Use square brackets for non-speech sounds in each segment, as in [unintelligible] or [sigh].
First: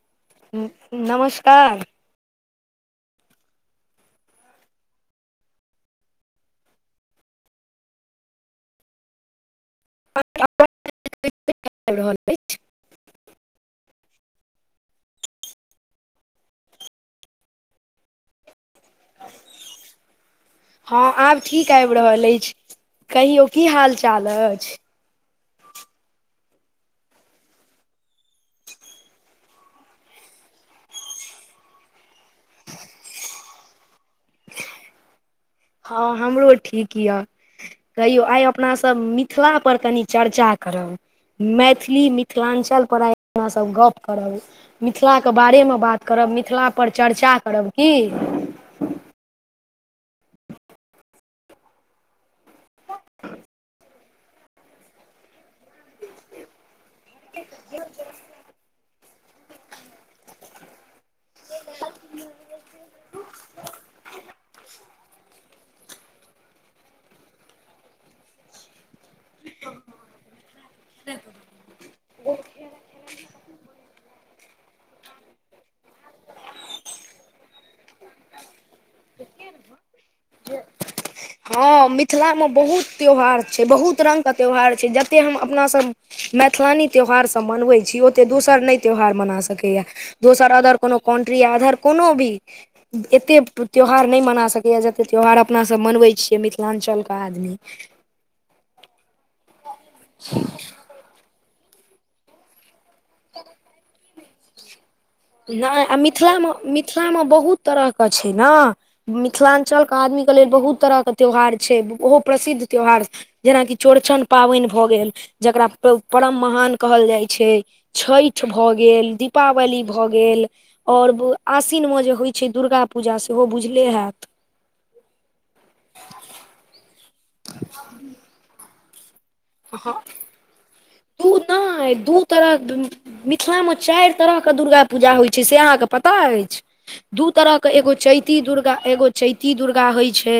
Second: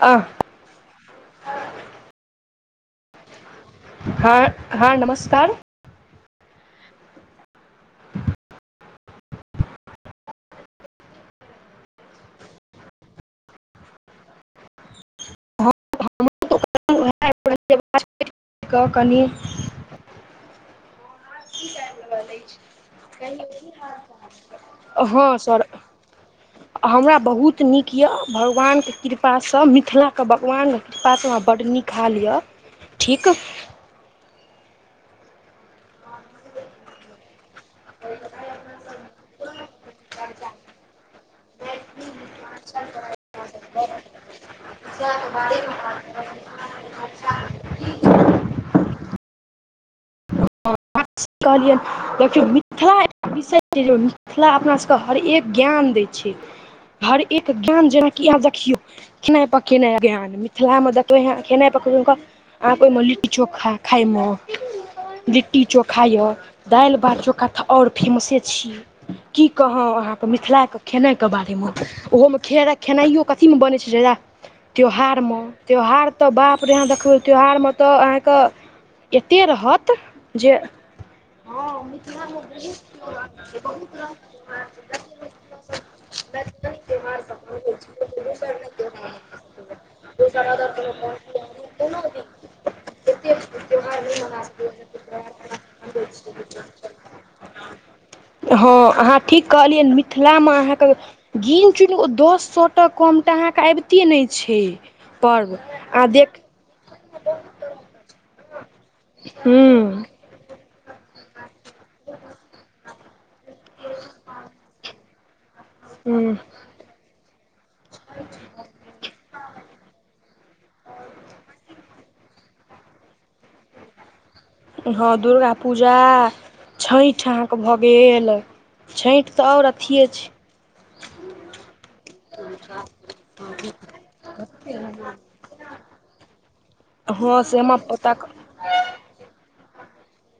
अह नमस्कार हँ हँ नमस्कार [unintelligible] [unintelligible] हँ आब ठीक आबि रहल अछि कहियौ की हाल चाल अछि हँ सर हमरा बहुत नीक यए भगवानके कृपासँ मिथिला क भगवानक कृपासँ हमरा बड्ड नीक हाल यऽ ठीक हँ हमरो ठीक य कहियौ आइ अपना सब मिथिला पर कनि चर्चा करब मैथिली मिथिलाञ्चल पर आइ अपना सब गप करब मिथिलाके बारेमे बात करब मिथिला पर चर्चा करब की [unintelligible] कहलियनि देखियौ मिथिला विषय छै जे मिथिला अपना सबके हर एक ज्ञान दै छै हर एक ज्ञान जेनाकि आब देखियौ खेनाय पकेनाय ज्ञान मिथिला मे त [unintelligible] आ को मे लिट्टी चोखा खाए मे लिट्टी चोखा य दालि भात चोखा तऽ आओर फेमसे छीयै की कहौ अहाँके मिथिलाके खेनाइ के बारेमे ओहोमे खेरा खेनाइयो कथी मे बनै छै जादा त्यौहार म त्यौहार तऽ बाप रे अहाँ देखबै त्यौहारमे तऽ अहाँक एते रहत जे हँ मिथिलामे बहुत त्यौहार छै बहुत रंगके त्यौहार छै जते हम अपना सब मैथलानी त्यौहारसब मनबै छी ओते दोसर नै त्यौहार मना सकैए दोसर अगर कोनो कोन्ट्री या अधर कोनो भी एते त्योहार नै मना सकैया जते त्यौहार अपना सब मनबै छियै मिथिलाञ्चलके आदमी हँ अहाँ ठीक कहलियै मिथिलामे अहाँके गीन चुन दस सए ट टम तऽ अहाँके आबिते नै छै पर्व नै आ देख मिथिलामे मि मिथिला मे बहुत तरह के छै न हूँ मिथिलांचल क आदमी क लेल बहुत तरह के त्यौहार छै ओहो प्रसिद्ध त्यौहार जेनाकि चौड़चन पाबनि भऽ गेल जकरा हूँ परम महान कहल जाइ छै छईठ भए गेल दीपावली भऽ गेल आओर आशीन मे जे होइ छै दुर्गा पूजा सेहो बुझले हेएत हँ दुर्गा पूजा छईठ अहाँके भऽ गेल छठि तऽ आओर अथिये छै तू नै दू तरह मिथिलामे चारि तरहके दुर्गा पूजा होइ छै से अहाँके पता अछि दू हँ तरहके सामा एगो पता चैती दुर्गा एगो चैती दुर्गा होइ छै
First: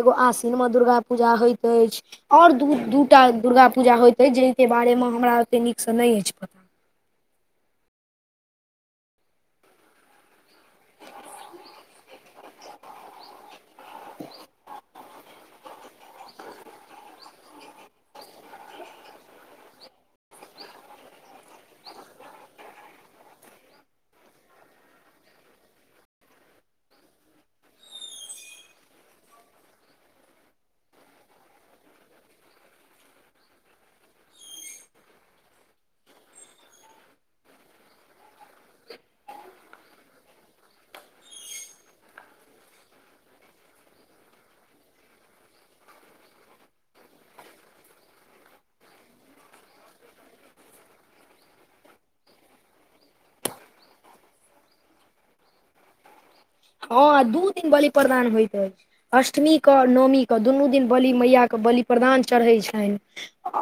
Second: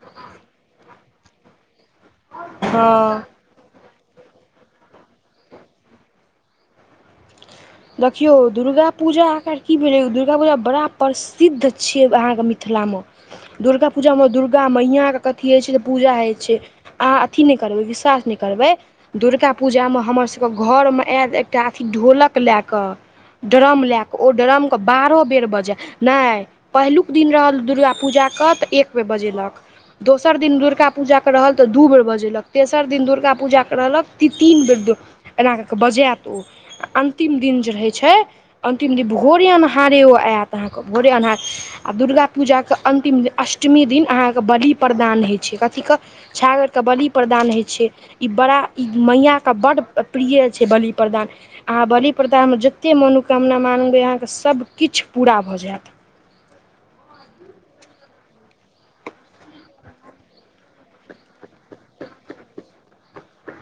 एगो आसिन म दुर्गा पूजा होइत अइछ आओर दूर दू हँ दुर्गा पूजा होइत अय जिनका बारेमे हमरा ओते नीकसँ नै अछि पता देखियौ दुर्गा पूजा आकार की भेलै दुर्गा पूजा बड़ा प्रसिद्ध छियै अहाँके मिथिलामे दुर्गा पूजाम दुर्गा मैंयाके कथी होय छै तऽ पूजा होय छै अहाँ अथी नै करबै विश्वास नै करबै दुर्गा पूजामे हमरसबक घरमे ऐत एकटा अथी ढोलक लए कऽ ड्रम लए कऽ ओ ड्रमके बारह बेर बजै नै पहिलुक दिन रहल दुर्गा पूजाक तऽ एक बेर बजेलक दोसर दिन दुर्गा पूजाके रहल तऽ दू बेर बजेलक तेसर दिन दुर्गा पूजाके रहलक ती तीन बेर एना कऽ कऽ बजैत ओ आ अन्तिम दिन जे रहै छै अन्तिम दिन भोरे अन्हारे ओ ऐत अहाँकेँ भोरे अन्हारे आ दुर्गा पूजा कऽ अन्तिम अष्टमी दिन अहाँकेँ बलि प्रदान होइ छै कथीक छागर कऽ बलि प्रदान हइ छै ई बड़ा ई मैया केँ बड प्रिय छै बलि प्रदान अहाँ बलि प्रदामे जतेक मनोकामना मांगबै अहाँकेँ सबकिछ पूरा भऽ जैत हँ दू दिन बलि प्रदान होइत ऐछ अष्टमीक नओमीक दुनू दिन बलि मैया कऽ बलि प्रदान चढ़ै छैन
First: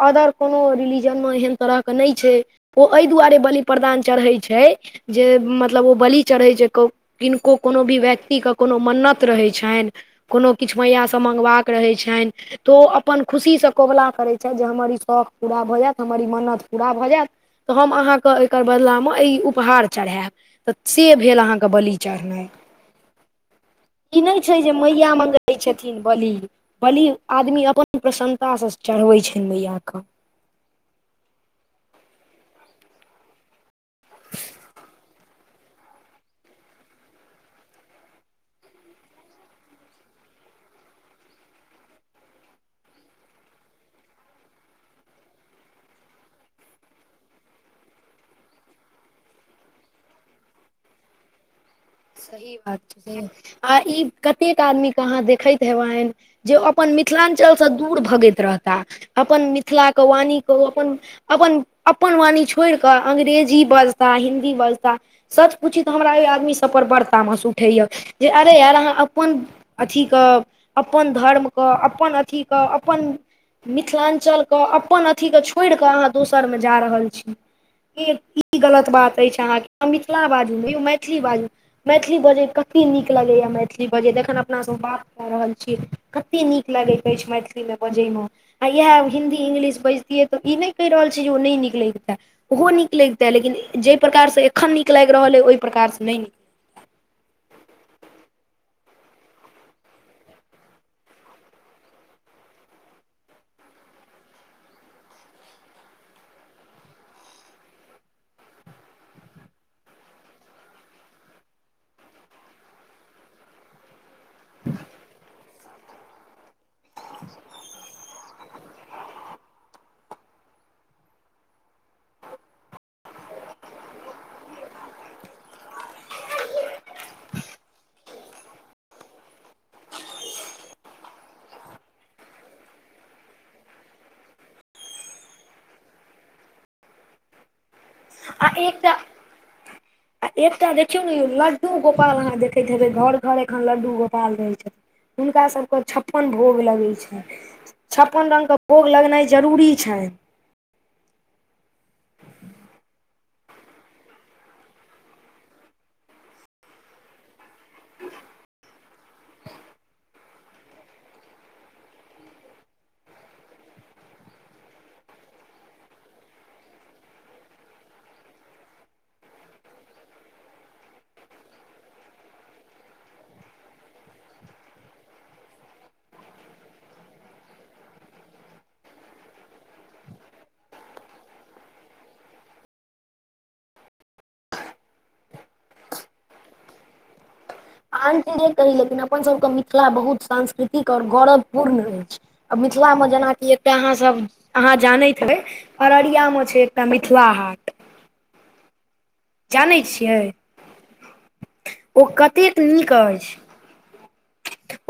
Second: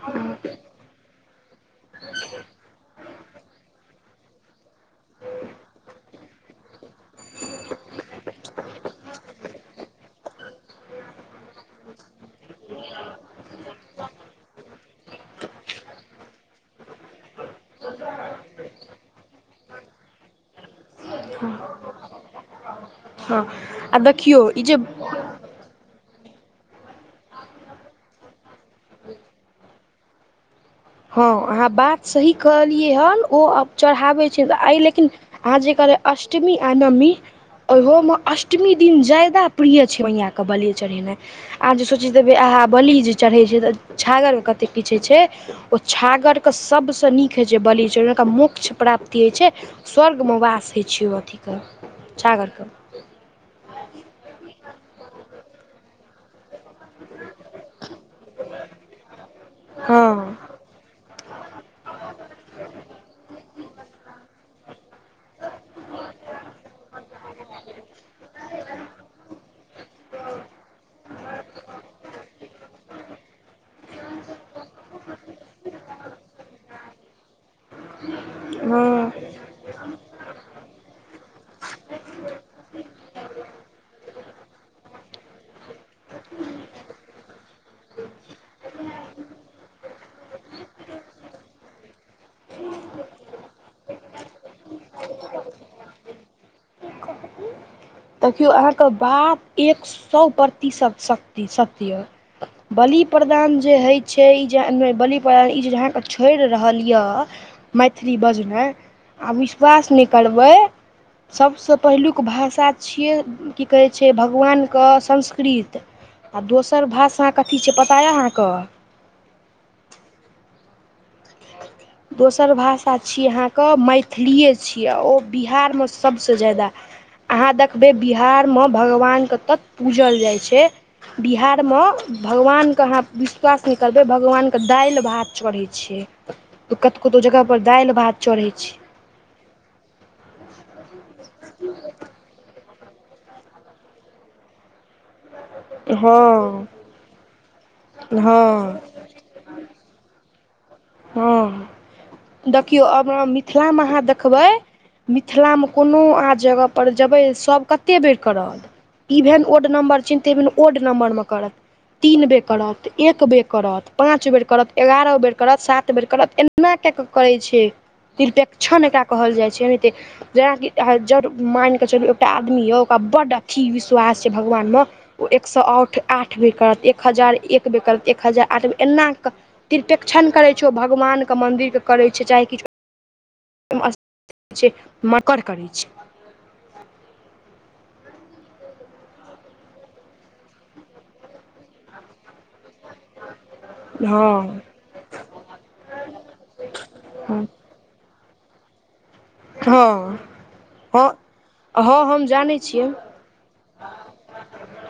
अदर कोनो रिलीजनम एहन तरह कऽ नै छै ओ अय दुआरे बलि प्रदान चढ़ै छै जे मतलब ओ बलि चढ़ै छै किनको कोनो भी व्यक्तिक कोनो मन्नत रहै छैन कोनो किछ मयासँ मंगबाक रहै छैन तऽ ओ अपन खुशीसँ कोबला करै छैथ जे हमर ई शौख पूरा भऽ जैत हमर ई मन्नत पूरा भऽ जैत तऽ हम अहाँकेँ एकर बदलामे ई उपहार चरहैब तऽ से भेल अहाँकेँ बलि चढ़नाइ हँ ई नै छै जे मैया मंगै छथिन बलि बलि आदमी अपन प्रसन्नतासँ चढ़बै छैन मैया कऽ हँ अहाँ बात सही कहलियै हन ओ अप चढ़ाबै छै आइ लेकिन अहाँ जे कहलिय अष्टमी आ नमी ओहोम अष्टमी दिन ज्यादा प्रिय छै मया कऽ बलि चढ़ेनाइ अहाँ जे सोचित हेबै अहा बलि जे चढ़ै छै तऽ छागर कतेक किछ होइ छै ओ छागरक सबसँ नीक होइ छै बलि चढ़ेमे ओकरा मोक्ष प्राप्ति होइ छै स्वर्गम वास होइ छै ओ अथी तऽ सही बात छै आ ई कतेक आदमी कऽ अहाँ देखैत हेबैन जे अप अपन मिथिलांचलसँ दूर भगैत रहता अपन मिथिलाक हँ वाणी ओ अपन अपन अपन वाणी छोड़ि कऽ अंग्रेजी बजता हिंन्दी बजता सच पूछित हमरा ओइ आदमी सबपर वर तामस उठैए जे अरे यार अहाँ अपन अथीक अपन धर्म कऽ अपन अथी कऽ अपन मिथिलांचलक अपन अथीकेँ छोड़ि कऽ अहाँ दोसरमे जा रहल छी [inaudible] ई ई हँ गलत बात अइछ अहाँकेँ यो मिथिला बाजू यो मैथिली बाजू मैथिली बजै कते नीक लगैए मैथिली बजै जखन अपनासब बात कऽ रहल छी कते नीक लगैत अइछ मैथिलीमे बजै मऽ आ इएह हिंदी इंग्लिश बजितियै तऽ ई नै कहि रहल छि‌ जे ओ नै निकलैगतै ओहो नीक लैगतै लेकिन जइ प्रकारसँ एखन नीक लागि रहल अ ओइ प्रकारसँ नै नीक [unintelligible] देखियौ अहाँकेँ बात एक सौ प्रतिशत शक्ति सत्य यऽ बलि प्रदान जे हइ छैय ई जे बलि प्रदान ई जे अहाँकेँ छोड़ि रहल यऽ मैथिली बजनाइ आ विश्वास नै करबै सभसँ पहिलुक भाषा छियै की कहै छै भगवान कऽ संस्कृत आ दोसर भाषा कथी छै पता यऽ अहाँकेँ [inaudible] दोसर भाषा छी अहाँ कऽ मैथिलिए छी आ ओ बिहार म सभसँ ज्यादा अहाँ देखबै बिहारम भगवान कऽ तत पूजल जाइ छै बिहार म भगवान कऽ अहाँ विश्वास नै करबै भगवान कऽ दाइल भात चढ़ै छै। छी तऽ कतो कतो जगह पर दाइल भात आ चढ़ै छै एकटा आ एकटा देखियौ नऽ यौ लड्डू गोपाल अहाँ देखैत हेबै घर - घर एखन लड्डू गोपाल रहै छथि हुनका सभ कऽ छप्पन भोग हँ लगै छैन छप्पन रंग कऽ हँ भोग लगनाइ जरूरी छैन हँ देखियौ आब अ - मिथिला मऽ अहाँ देखबै मिथिला मऽ कोनो अहाँ जगहपर जेबै सभ कते बेर करत। ई भेलन ओड नम्बर चिन्तेे बिन ओड नम्बर मऽ करत तीन बेर करत एक बेर करत पाँच बेर करत एगारह बेर करत सात बेर करत एना केँ कऽ करै छै त्रिपेक्षण एकरा कहल जाइ छै एनाहिते जेनाकि जर मानि कऽ चलू एकटा आदमी यऽ ओकरा बड्ड अथि विश्वास छै भगवान मऽ ओ एक सौ आउठ आठ बेर करत एक हजार एक बे करत एक हजार आठ बेर एन कऽ त्रिपेक्षण करै छै ओ भगवान कऽ मन्दिर कऽ करै छै चाहे कि [unintelligible] मक्कर करै छै आन ठिन जे कहि लेकिन अपनसभ कऽ मिथिला बहुत सांस्कृतिक आओर गौरवपूर्ण अछि। अ मिथिला मे जेना की एक तऽ अहाँ सब हँ अहाँ जानैत ह हेबै अररिया मऽ छै एकटा मिथिला हँ हाट जानै हँ छियै हँ ओ हम जानै कतेक छियै नीक अछि।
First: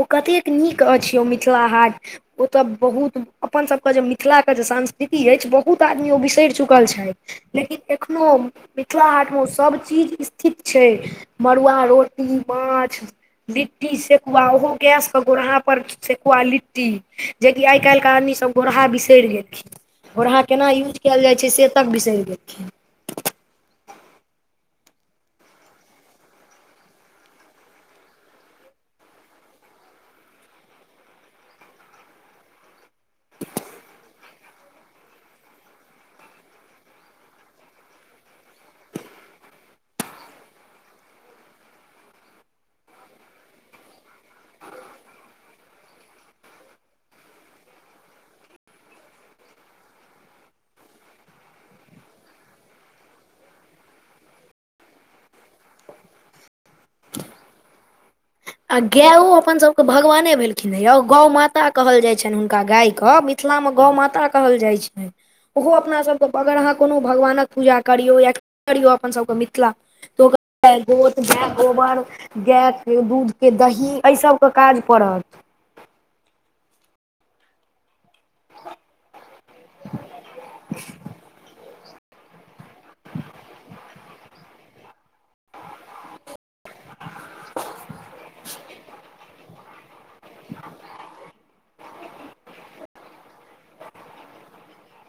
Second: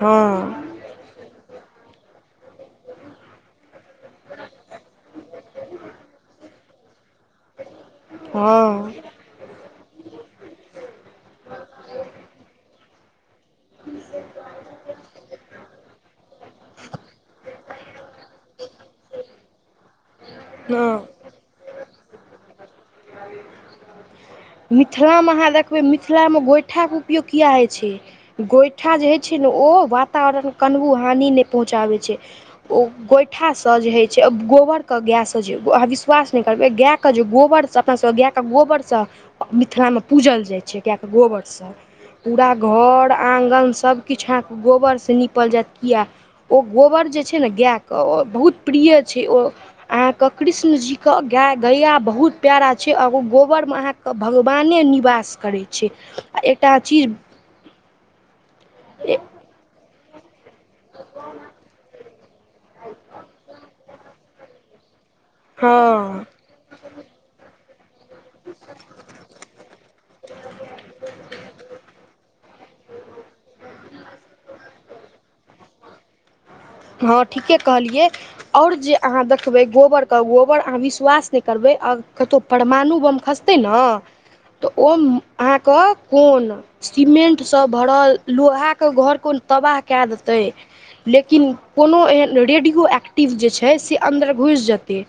ओ हँ कतेक नीक अछि ओ मिथिला हाट ओ तऽ बहुत अपन सभ कऽ जे मिथिला कऽ जे संस्कृति अछि बहुत आदमी ओ बिसैर चुकल छैथ लेकिन एखनो ओ हँ मिथिला हाट मऽ ओ सभ चीज स्थित छै मड़ुआ रोटी माछ लिट्टी सेकुआ ओहो गैस गोड़हा पर सेकुआ लिट्टी जेकी आइ काइल केँ आदमी सब गोड़हा बिसैर गेलखिन। गोरहा केना यूज हँ कैल जाइ छै से तक बिसैर गेलखिन [inaudible] मिथिला मऽ अहाँ देखबै मिथिला मऽ गोइठा कऽ उपयोग किया आइ छै। गोइठा जे होइ छै नऽ ओ वातावरण कनबो हानि नय पहुँचाबै छै। ओ गोइठासँ जे होइ छै गोबर कऽ गाएसँ जे अहाँ विश्वास नय करबै गाए कऽ जे गोबरसँ अपना सब गाए कऽ गोबरसँ मिथिलामे पूजल जाइ छै गाए कऽ गोबरसँ पूरा घर आंगन सभकिछ अहाँ कऽ गोबरसँ निपल जैत किया ओ गोबर जे छै नऽ गाए कऽ बहुत प्रिय छै ओ अहाँ कऽ कृष्ण जी कऽ गाए गैया बहुत प्यारा छै आ ओ गोबर मे अहाँ कऽ भगवाने निवास करै छै आ एकटा चीज आ गाओ अपन सब केँ भगवाने भेल खिन नऽ यौ गौ माता कहल जाइ छैन हुनका गाय कऽ मिथिला मऽ गौ माता कहल जाइ छै। ओहो अपना सभ हँ कऽ अगर अहाँ कोनो भगवानक पूजा करियौ या करियौ अपन सभ कऽ मिथिला तो [unintelligible] गोत गैय गोबर गैय केँ दूध केँ दही एय सबकेँ काज पड़त हँ ठीके कहलियै आओर जे अहाँ देखबै गोबर कऽ गोबर अहाँ विश्वास नय करबै आओर कतो परमाणु बम खसतै नऽ तऽ ओ अहाँ कऽ कोन सीमेंट सँ भरल लोहा कऽ घर कोन तबाह कैय देतै लेकिन कोनो एहेन रेडियो एक्टिव जे छै से अन्दर घुइस जेतै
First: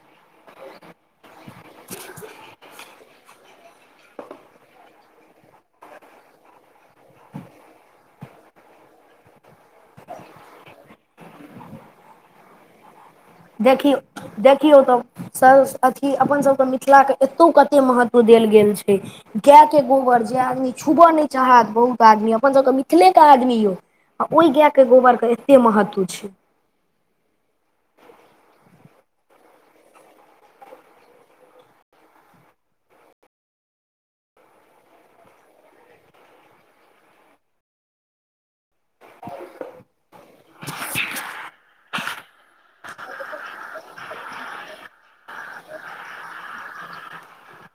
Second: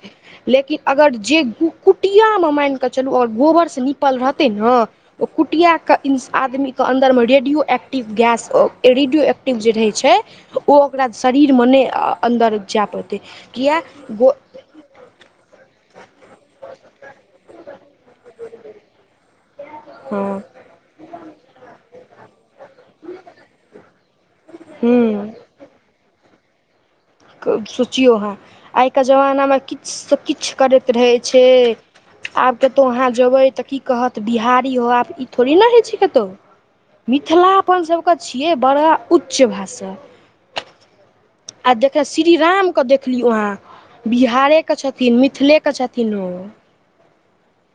लेकिन अगर जे कु - कुटियामे माइन कऽ चलू अगर गोबरसँ निपल रहतै नऽ ओ कुटिया कऽ ई आदमी कऽ अन्दर मऽ रेडियो एक्टिव गैस ओ - रेडियो एक्टिव जे रहै छै। ओ ओकरा शरीरमे नहि अन्दर जाय पड़तै किए देखियौ गो देखियौ तऽ स अथी अपन सबके मिथिला के एतौ कते महत्व देल गेल छैय। गायके गोबर हँ जे आदमी छुबय नहि चाहत बहुत आदमी अपन सभके मिथिलेके आदमी यौ। आ ओहि गायके गोबरके हूँ एते महत्व छैय। सोचियौ अहँ आइके जमानामे किछुसँ किछु करैत रहै छैय। आब कतहु अहाँ जेबै तऽ की कहत बिहारी हो आब ई थोड़े ने होइ छैय कतहु। मिथिला अपनसभके छियै बड़ा उच्च भाषा। आ देख श्री रामके देखलीयौ अहाँ बिहारेके छथिन मिथिलेके छथिन ओ। [inaudible]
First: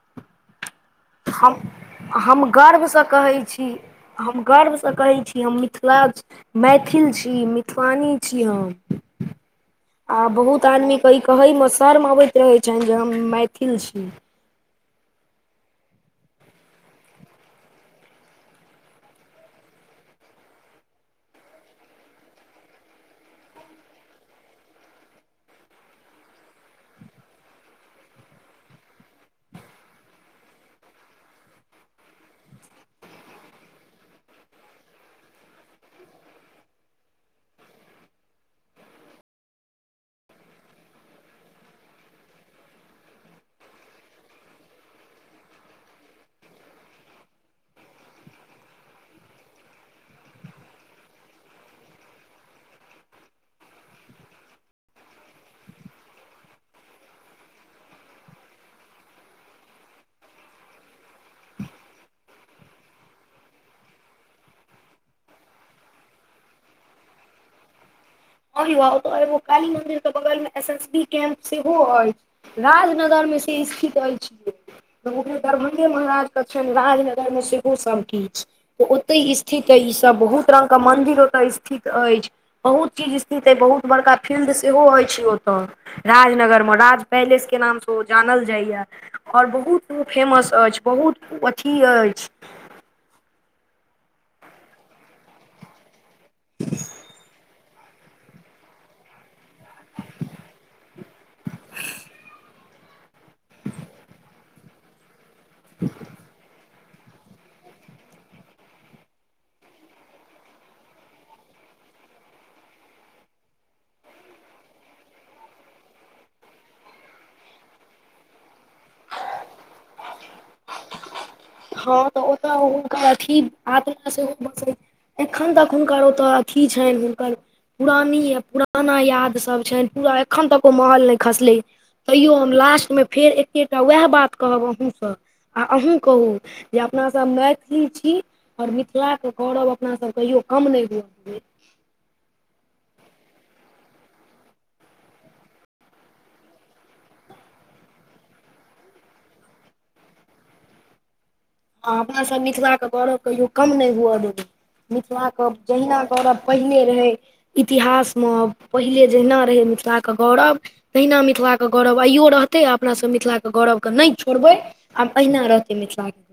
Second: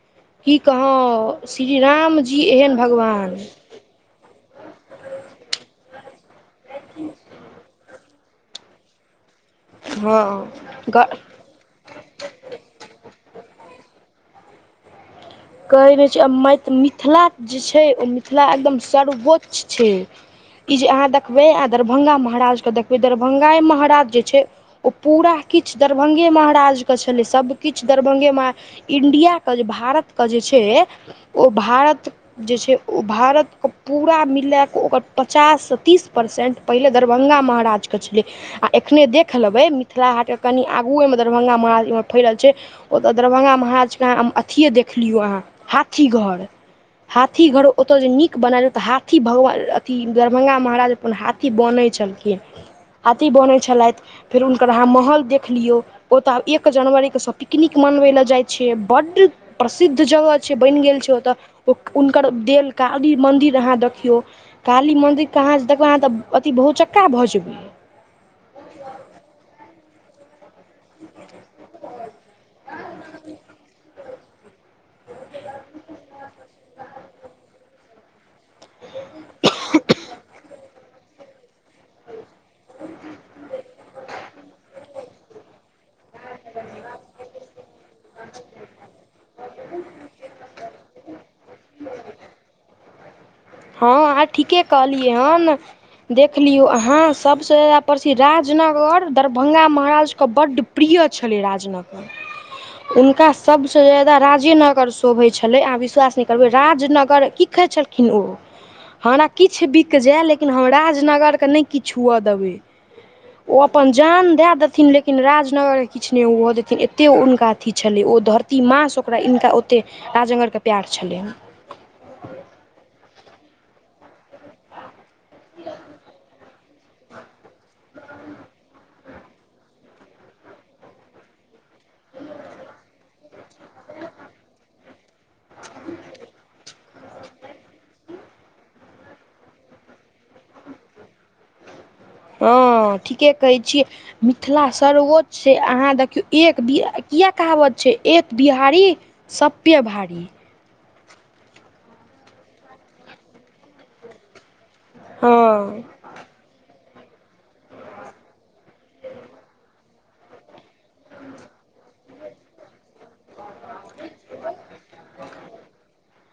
की कहाँ हम हम गर्वसँ कहै छी हम गर्वसँ कहै छी हम मिथिला मैथिल छी मिथिलानी छी हम। आ हँ बहुत आदमीेके ई कहैमे शर्म अबैत रहैत छनि जे हम मैथिल छी। कहैत रहै छैय आ मै मिथिला जे छैय ओ मिथिला एकदम सर्वोच्च छैय। ई जे अहाँ देखबै आ दरभंगा महाराज के देखबै दरभंगा महाराज जे छैय ओ पूरा किछु दरभंगे महाराजके छलै सभकिछु दरभंगे म इण्डियाके जे भारतके जे छैय ओ भारत जे छैय ओ भारतके पूरा मिला कऽ ओकर पचाससँ तीस परसेन्ट पहिले दरभङ्गा महाराजके छलै। आ एखने देख लेबै मिथिला हाटके कनि आगू एहिमे दरभंगा माजमे फैल छैय। ओतय दरभंगा महाराजके अथिए देख लियौ अहाँ हाथी घर। हाथी घर ओतऽ जे नीक बनायल तऽ हाथी भगवान अथी दरभङ्ंगा महाराज अपन हाथी बान्है छलखिन हाथी बान्है छलथि फेर हुनकर अहाँ महल देख लियौ। ओतय एक जनवरीके सभ पिकनिक मनबै लए जाइत छैय बड्ड प्रसिद्ध जगह छैय बनि गेल छैय ओतऽ हुनकर देल काली मन्दिर अहाँ देखियौ। काली मन्दिरके अहाँ देखबै अहाँ तऽ अथी बहुचक्का भऽ जेबै। आओर ए काली मंदिर के बगल मे एस एस बी कैम्प सेहो अछि। राजनगरमे से स्थित अछि। ओ दरभङ्ंगे महाराजके छनि राजनगरमे सेहो सब किछु। ओते स्थित अय ई सब बहुत रंगग के मंदिर ओते स्थित अछि बहुत चीज बहुत बड़का फील्ड सेहो हय छैय ओते राजनगर में राज पैलेस के नाम से जानल जाइए आओर बहुत ओ फेमस अछि बहुत ओ अथी अछि। हँ आ ठीके कहलियै हन देख लियौ अहाँ सबसँ परसी राजनगर दरभंगा महाराजके बड्ड प्रिय छलै राजनगर। हुनका सबसे जयदा राजे नगर शोभे छले अहाँ विश्वास न करबय राज नगर की कहै छलखिन ओ हमरा किछु बित जाय लेकिन हम राजनगरके नहि किछु हुअ देबै। ओ अपन जान दए देथिन लेकिन राजनगर के किछु नहि ओ देथिन एते हुनका अथी छलै ओ धर ती मासे ओकरा हिनका ओतेक राजगरके प्यार छलै। हँ तऽ ओतऽ हुनकर अथी आत्मा सेहो बसै एखन तक हुनकर ओतऽ थी छनि हुनकर। पुरानी य पुराना यादसभ छैनि पूरा एखन तक ओ महल नहि खसलै। तैयो हम लास्टमे फेर एकेटा उएह बात कहब अहूँसँ आ अहूँ कहू जे अपनासभ मैथिली छी और मिथिला कऽ गौरव अपनासभ कहियो कम नै हु अ देबै हँ ठीकेँ कहै छियै मिथिला सर्वोच्च छै अहाँ देखियौ एक बि किया कहावत छै एक बिहारी सभ पे भारी आ अपना सभ मिथिला कऽ गैरव कहियो कम नै हुअ दबै मिथिला कऽ हँ जहिने गैरव पहिने रहै इतिहास म पहिले जहिना रहै मिथिला कऽ गौरव तहिना मिथिला गौरव आइयो रहत ते अपना सब मिथिला कऽ गौरव कऽ नै छोड़बै आब अहिना रहतै मिथिला कऽ